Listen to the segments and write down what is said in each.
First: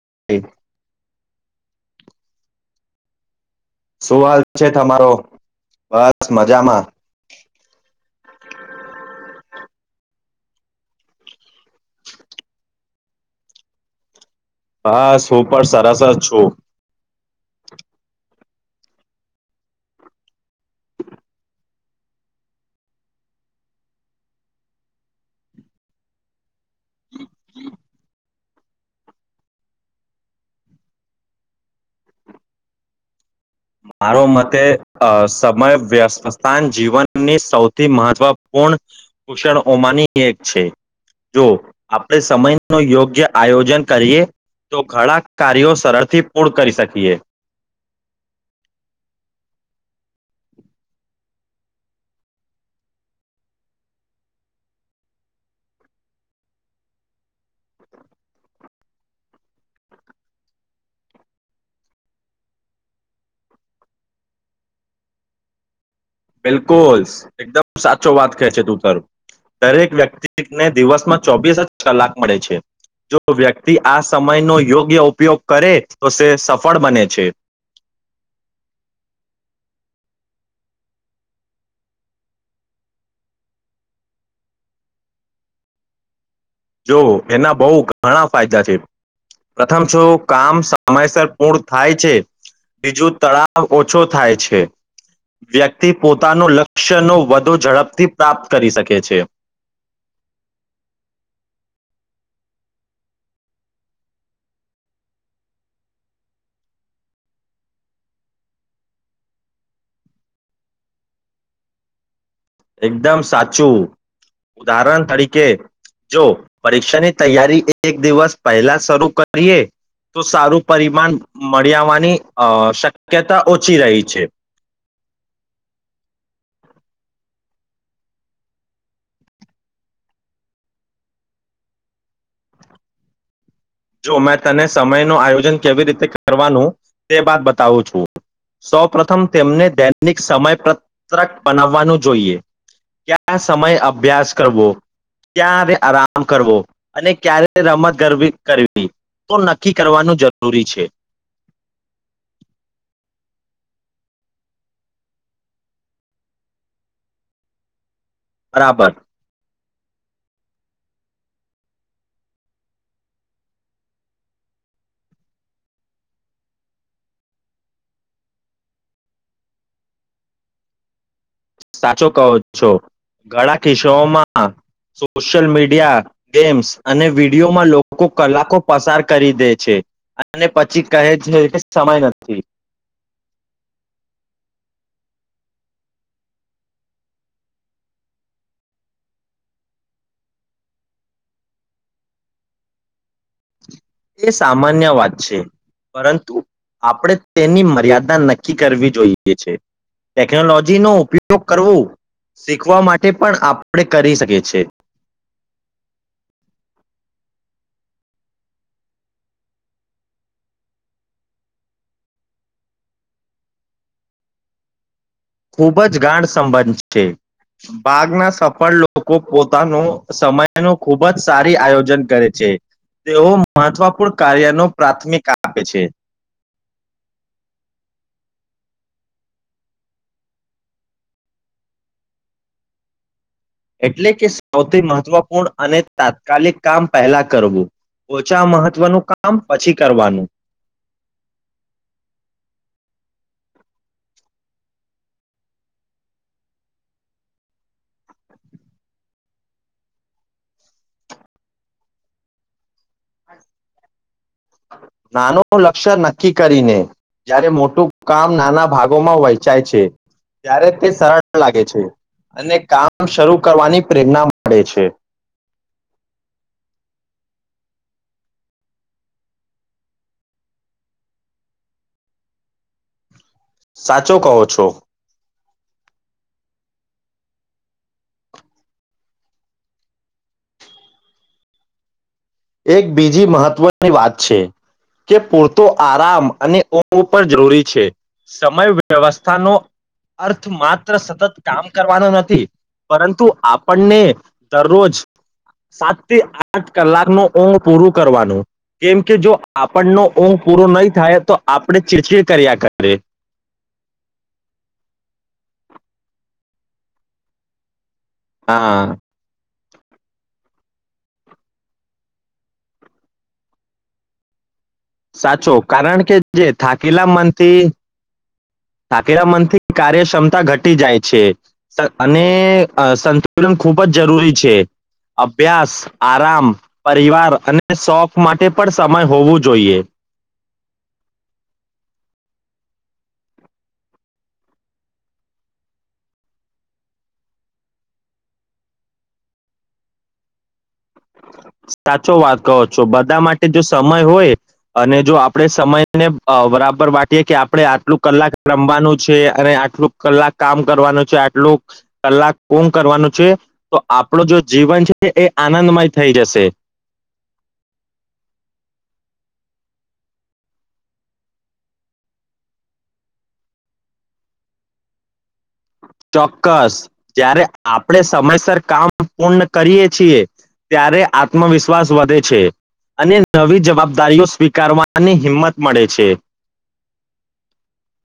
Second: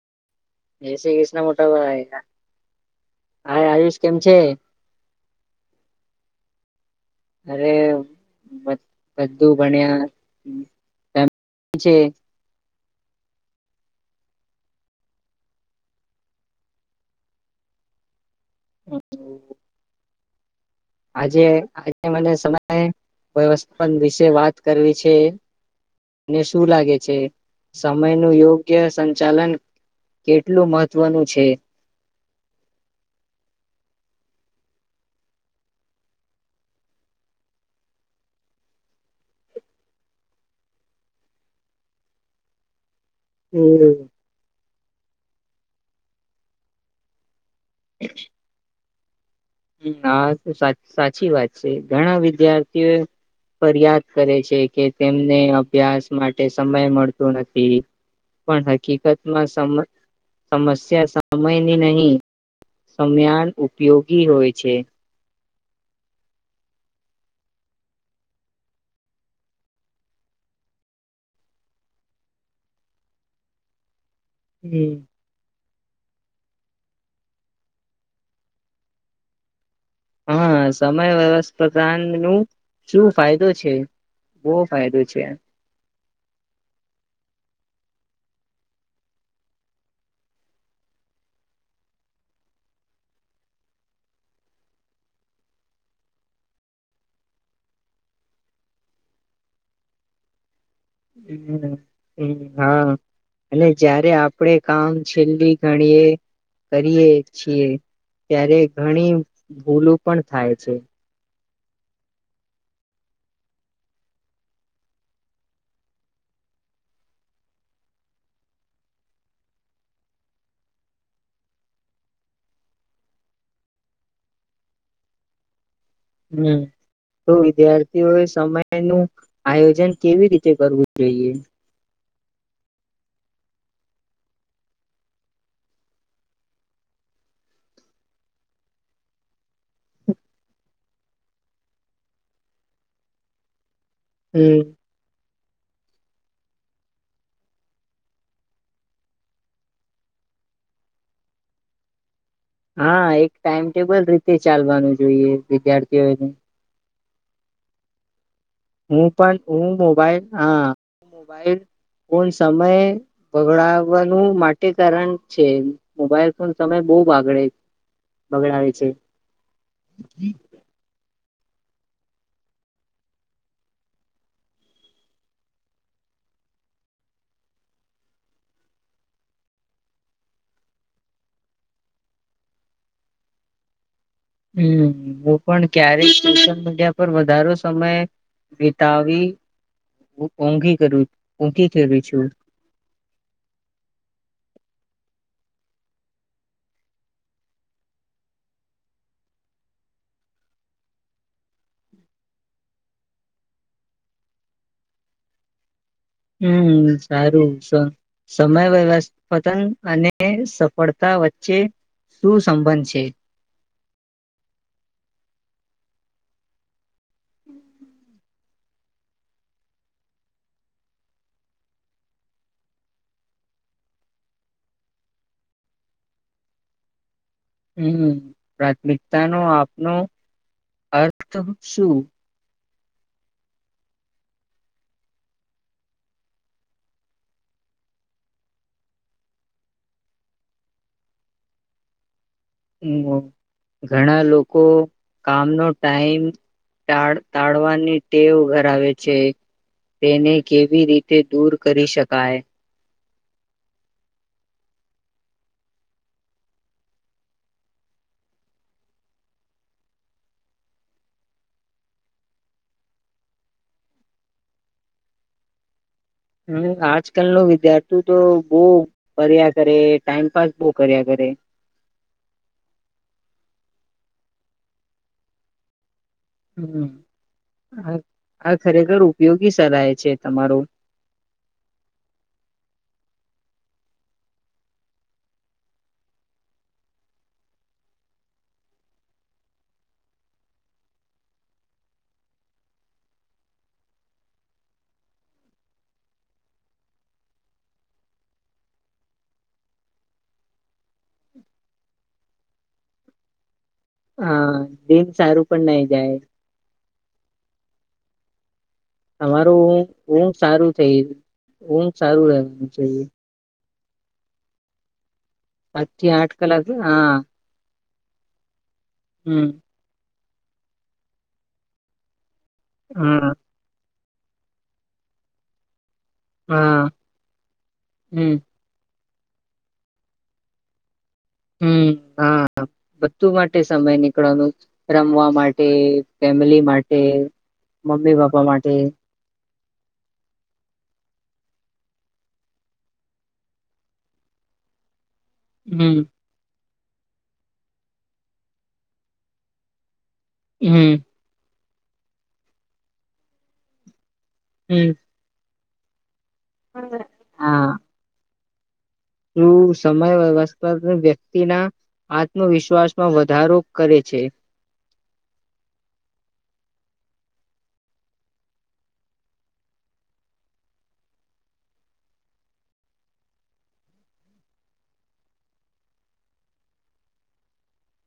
[inaudible] જાય શ્રી ક્રિષ્ના મોટા ભાઈ હા આયુષ કેમ શું છે હાલ તમારો બસ મજામાં અરે બધું ભણ્યા [unintelligible] જે બસ હું પણ સરસ જ છું [inaudible] આજે આજે મને સમય વ્યવસ્થાન વિશે વાત કરવી છે મને શું લાગે છે સમયનું યોગ્ય સંચાલન કેટલું મહત્વનું છે મારો મતે સમય વ્યથાન જીવનની સૌથી મહત્વપૂર્ણ કુશણમાંની એક છે જો આપણે સમય નો યોગ્ય જે આયોજન હમ, કરીએ તો ઘણા કાર્યો સરળથી પૂર્ણ કરી શકીએ [inaudible] હ હા સાચી વાત છે ઘણા વિદ્યાર્થીઓ ફરિયાદ કરે છે કે તેમને અભ્યાસ માટે સમય મળતો નથી પણ હકીકતમાં સમ સમસ્યા સમયની નહી સમ્યાન ઉપયોગી હોય છે બિલકુલ એકદમ સાચો વાત ક છે તુંતર દરેક વ્યક્તિને દિવસમાં ચોવીસ જ કલાક મળે છે જો વ્યક્તિ આ સમય નો હમ યોગ્ય ઉપયોગ કરે તો સ સફળ બને છે હા સમય વસ્પધાન નું શું ફાયદો છે બો ફાયદો છે જોઓ એના બહુ ઘણા ફાયદા છે પ્રથમ છો કામ સમયસર પૂર્ણ થાય છે બીજું તળાવ ઓછો થાય છે વ્યક્તિ પોતાનું લક્ષ્યનો વધુ ઝડપથી પ્રાપ્ત કરી શકે છે હમ્મ હમ્મ હા અને જારે આપણે કામ છેલ્લી ઘણીએ કરીએ છીએ ત્યારે ઘણી ભૂલું પણ થાય છે એકદમ સાચું ઉદાહરણ તરીકે જો પરીક્ષાની તૈયારી એક દિવસ પહેલા શરૂ કરીએ તો સારું પરિમાણ મળીવાની શક્યતા ઓછી રહી છે હમ્મ તો વિદ્યાર્થીઓએ સમય નું આયોજન કેવી રીતે કરવું જોઈએ જો મેં તને સમય નું આયોજન કેવી રીતે કરવાનું તે બાદ બતાવું છું સૌ પ્રથમ તેમને દૈનિક સમય પત્રક બનાવવાનું જોઈએ ક્યા સમય અભ્યાસ હમ કરવો ક્યારે આરામ કરવો અને ક્યારે રમત ગર વી કરવી તો નક્કી કરવાનું જરૂરી છે હા એક ટાઈમટેબલ રીતે ચાલવાનું જોઈએ વિદ્યાર્થીઓને બરાબર હું પણ હું મોબાઈલ હા મોબાઈલ ફ સમય બગડવાનું માટે કારણ છે મોબાઈલ ફ સમય બહ બગડે બગડાવે છે સાચો કહો છો ઘણા કિસ્સામાં સોશિયલ મીડિયા ગેમ્સ અને વિડીિયોમાં લોકો કલાકો પસાર કરી દે છે અને પછી કહે છે કે સમય નથી હમ્મ હું પણ ક્યારેક સોશિયલ મીડિયા પર વધારો સમય વિતાવીઘી કરુ છું એ સામાન્ય વાત છે પરંતુ આપણે તેની મર્યાદા નક્કી કરવી જોઈએ છે ટેકનોલોજીનો ઉપયોગ કરવો શીખવા માટે પણ આપણે કરી શકીએ છે હમ્મ સારું સમય વ્યવસ્થાન અને સફળતા વચ્ચે શું સંબંધ છે ખૂબ જ ગાઢ સંબંધ છે ભાગના સફળ લોકો પોતાનો સમય ન ખૂબ જ સારી આયોજન કરે છે તેઓ મહત્વપૂર્ણ કાર્ય ન પ્રાથમિકતા આપે છે હમ્મ પ્રાથમિકતાનોો આપનો અર્થ શું એટલે કે સૌથી મહત્વપૂર્ણ અને તાત્કાલિક કામ પહેલા કરવું ઓછા મહત્વનું કામ પછી કરવાનું હ ઘણા લોકો કામનો ટાઈમ ટા ટાળવાની ટેવ ધરાવે છે તેને કેવી રીતે દૂર કરી શકાય નાનું લક્ષ્ય નક્કી કરીને જ્યારે મોટું કામ નાના ભાગોમાં વહેંચાય છે ત્યારે તે સરળ લાગે છે અને કામ શરૂ કરવાની પ્રેરણા મળે છે હમ આજ કલ ન વિદ્યાર્થીુ તો બહ કર્યા કરે ટાઈમપાસ બહ કર્યા કરે સાચો કહો છો હમ આ ખરેખર ઉપયોગી સલાાય છે તમારું એક બીજી મહત્વની વાત છે કે પૂરતો આરામ અને ઉપર જરૂરી છે સમય વ્યવસ્થાનો અર્થ માત્ર સતત કામ કરવાનો નથી પરંતુ આપણને દરરોજ સાત થી આઠ કલાકનો ઊંઘ પૂરું કરવાનું કેમ કે જો આપણનો ઊંઘ પૂરો નહીં થાય તો આપણે ચીરચીડ કર્યા કરે હા દિન સારું પણ નાઈ જાય હા તમારું હ સારું થઈ સારું રહે સાચો સાત કારણ થી કે આઠ જે કલાક થાકીલા હા મનથી ઠારા હમ મનથી કાર્યક્ષમતા ઘટી જાય છે અને હા સંતુલન ખૂબ જ જરૂરી છે અભ્યાસ આરામ હા પરિવાર અને શોખ હમ માટે પણ સ ય હોવું જોઈએ હમ હા બધું માટે સમય નીકળવાનું રમવા માટે ફેમિલી માટે મમ્મી પપ્પા માટે સાચો વાત કો છો બધા માટે જો સમય હોય અને જો આપ આપણે હમ સમયને બરાબર પર વાટીએ કે આપણે આટલું કલાક રમવાનું છે અને આટલું કલાક કામ હમ કરવાનું છે આટલું કલાક કોણ કરવાનું છે તો આપ આપડ જો હમ જીવન છે એ નંદ થઈ જ છે તે શ સમય વ્યવસ્થા વ્યક્તિના આત્મવિશ્વાસમાં વધારો કરે છે ચોક્કસ જ્યારે આપણે સમયસર કામ પૂર્ણ કરીએ છીએ ત્યારે આત્મવિશ્વાસ વધે છે અને નવી જવાબદારીઓ સ્વીકારવાની હિંમત મળે છે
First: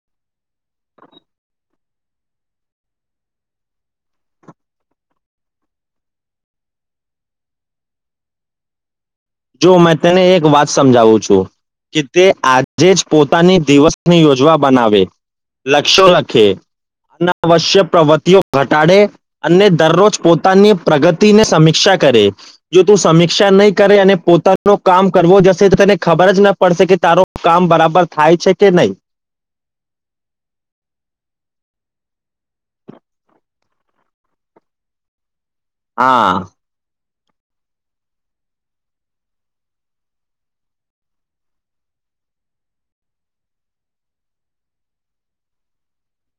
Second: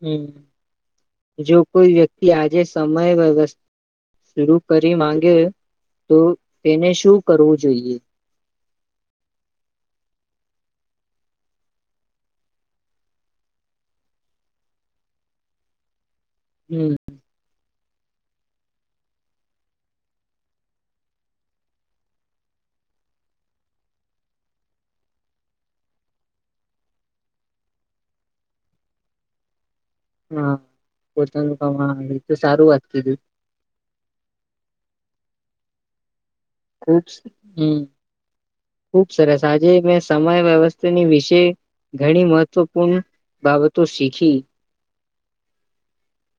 હમ જોુ કોઈ વ્યક્તિ આજે સમય વ્યવસ્થા શરૂ કરી માંગે તો તેને શું કરવું જોઈએ જો મેં તેને એક વાત સમજાવું છું કે તે આજે જ પોતાની દિવસની યોજવા બનાવે લક્ષ હમ અનાવશ્યક પ્રવતિઓ ઘટાડે અને દરરોજ પોતાની પ્રગતિની સમીક્ષા કરે જો તું સમીક્ષા નહીં કરે અને પોતાનો કામ કરવો જશે તો તેને ખબર જ ના પડશે કે તારો કામ બરાબર થાય છે કે નહીં હા પોતાનું ક તો સારું વાત કીધું હા ખ હમ ખુબ સરસ આજે મેં સમય વ્યવસ્થાની વિશે ઘણી મહત્વપૂર્ણ બાબતો શીખી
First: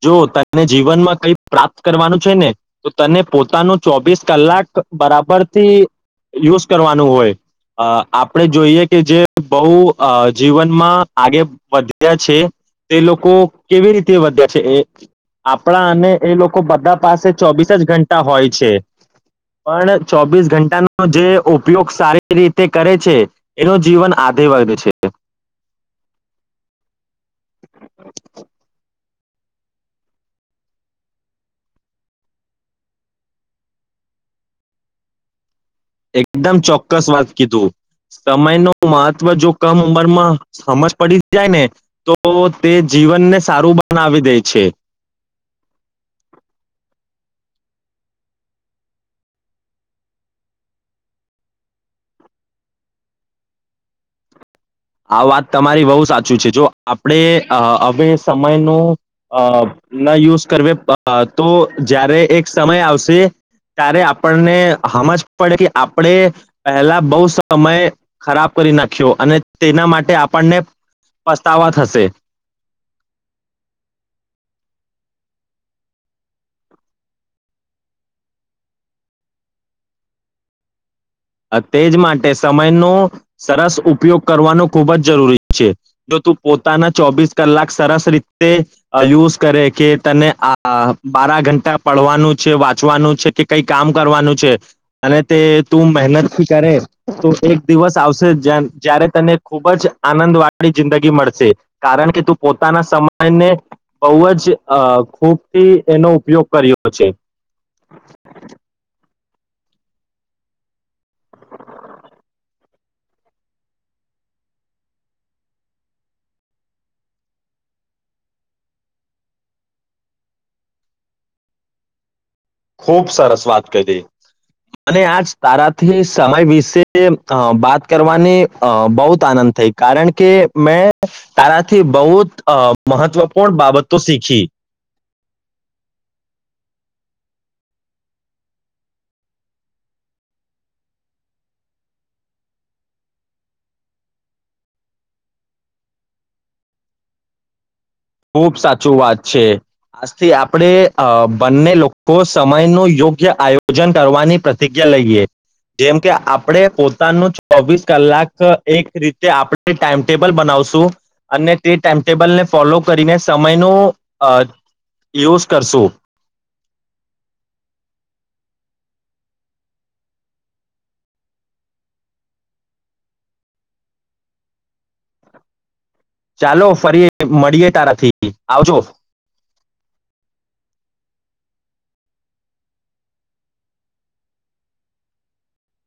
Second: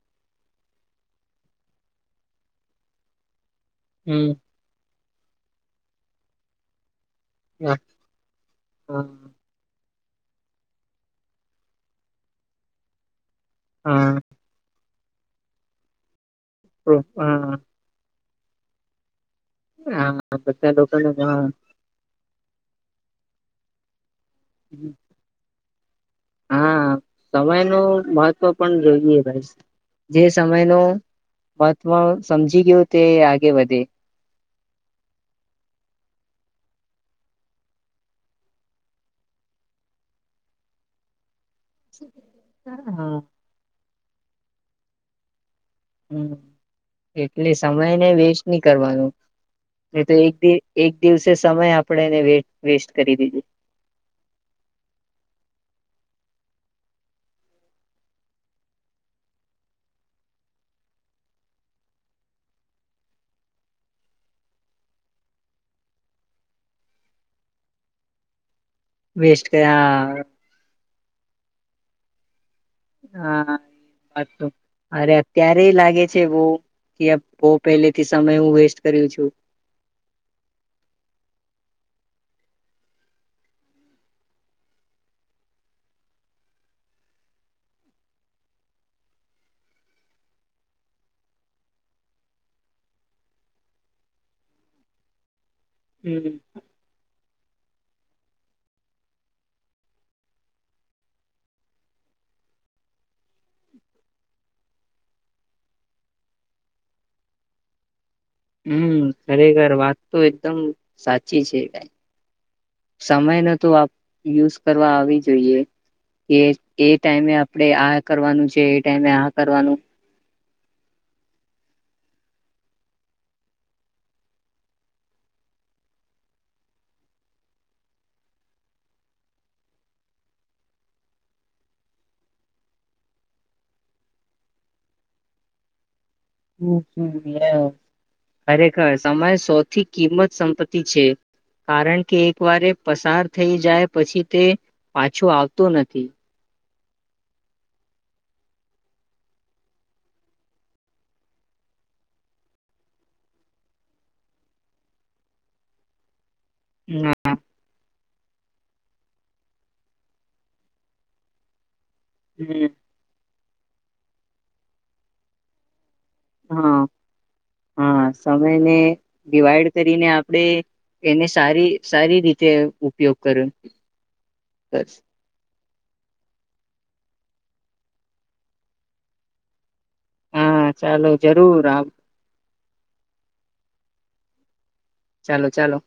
જો તને જીવનમાં કઈ પ્રાપ્ત કરવાનું છે ને તો તને પો પો ન ચોવીસ હમ કલાક બરાબર થી યુઝ કરવા નુ હોય હા આપણે જોઈએ કે જે હા બહુ અ જીવનમાં આગે વધ્યા છે તે લોકો કેવી રીતે વધ્યા એ આપણા અને એ લોકો બધા પાસે હા ચોવીસ જ ઘં ટા હોય છે. પણ હા ચોબસ બધા ઘંટાનો લોકોને જે હા ઉપયોગ સારી રીતે કરે છે‌. એનો જીવન આગે વધ છે. હા સમય નો મહત્વ પણ જોઈએ જે સમય નો મહત્વ સમજી ગયો તે આગે વધે. એકદમ ચોક્કસ વાત કીધું સમય નો મહત્વ જો કમ ઉંમરમાં સમજ પડી. જાય ને તો તે હા જીવન ને સારું બના નાવી દે છે. હમ એટલે સમયને વેસ્ટ નહી કરવાનું, એ તો એક એક દિવસે સમય આપણે એને વે વેસ્ટ કરી દેય. આ વાત તમારી બહુ સાચી છે જો આપણે હવે સમય ન અ ન યુઝ કરવી તો જ્યારે એક સમય આવશે ત્યારે આપણને હમજ પડે કે આપણે પહેલા બહુ સમય ખરાબ કરી નાખ્યો અને વેસ્ટ તેના હા માટે આપણને પસ્તાવા થશે. હા એ વાત તો અરે અત્યારે લાગે છે, બહુ કે બહુ પહેલેથી સમય હું વેસ્ટ કર્યું છું. તે જ માટે સમયનો સરસ ઉપયોગ કરવાનો ખૂબ જ જરૂરી છે, જો તું પોતાના ચોવીસ કલાક સરસ રીતે અ યુઝ કરે કે તને આ બારા ઘંટા પડવાનું છે વાંચવાનું છે કે કઈ કામ કરવાનું છે અને તે તું હમ મહેનતથી કરે. તું એક દિવસ આવશે જ્યારે તને ખૂબ જ આનંદ વાળી જિંદગી મળશે કારણ કે તું પોતાના સમયને બહ જ ખૂબથી એનો ઉપયોગ કર્યો છે. હમ ખરેખર વાત તો એકદમ સાચી છે સમય ન તો યુઝ કરવા આવી જોઈએ કે એ ટાઈમે આપણેે આ કરવાનું છે એ ટાઈમે આ કરવાનું. ખૂબ સરસ વાત કરી મ આજ તારાથી સમય વિશે વાત કરવાની બહુત આનંદ થઈ કારણ કે મેં તારાથી બહુ જ મહત્વપૂર્ણ બાબતો શીખી. હમ ખરેખર સમય સૌથી કિંમત સંપત્તિ છે કારણ કે એક વારે પસાર થઈ જાય પછી તે પાછો આવતો નથી. ખુબ સાચું વાત છે આજથી આપણે બંને લોકો સમય નું યોગ્ય આયોજન કરવાની પ્રતિજ્ઞા લઈએ જેમ કે આપ આપણે હા પોતાનું જ ચોવીસ કલાક જ એક રીતે આપણે ટાઈમટેબલ બનાવશું અને તે ટાઈમટેબલ ને હમ ફોલો સમય નો અ યુઝ કરશું. હા હા સમયને ડિવાઈડ કરીને આપણેે એને સારી સારી રીતે ઉપયોગ કરો બસ ચાલો ફરી મળીએે તારથી આવજો. હા ચાલો જરૂર આવ. ચાલો-ચાલો.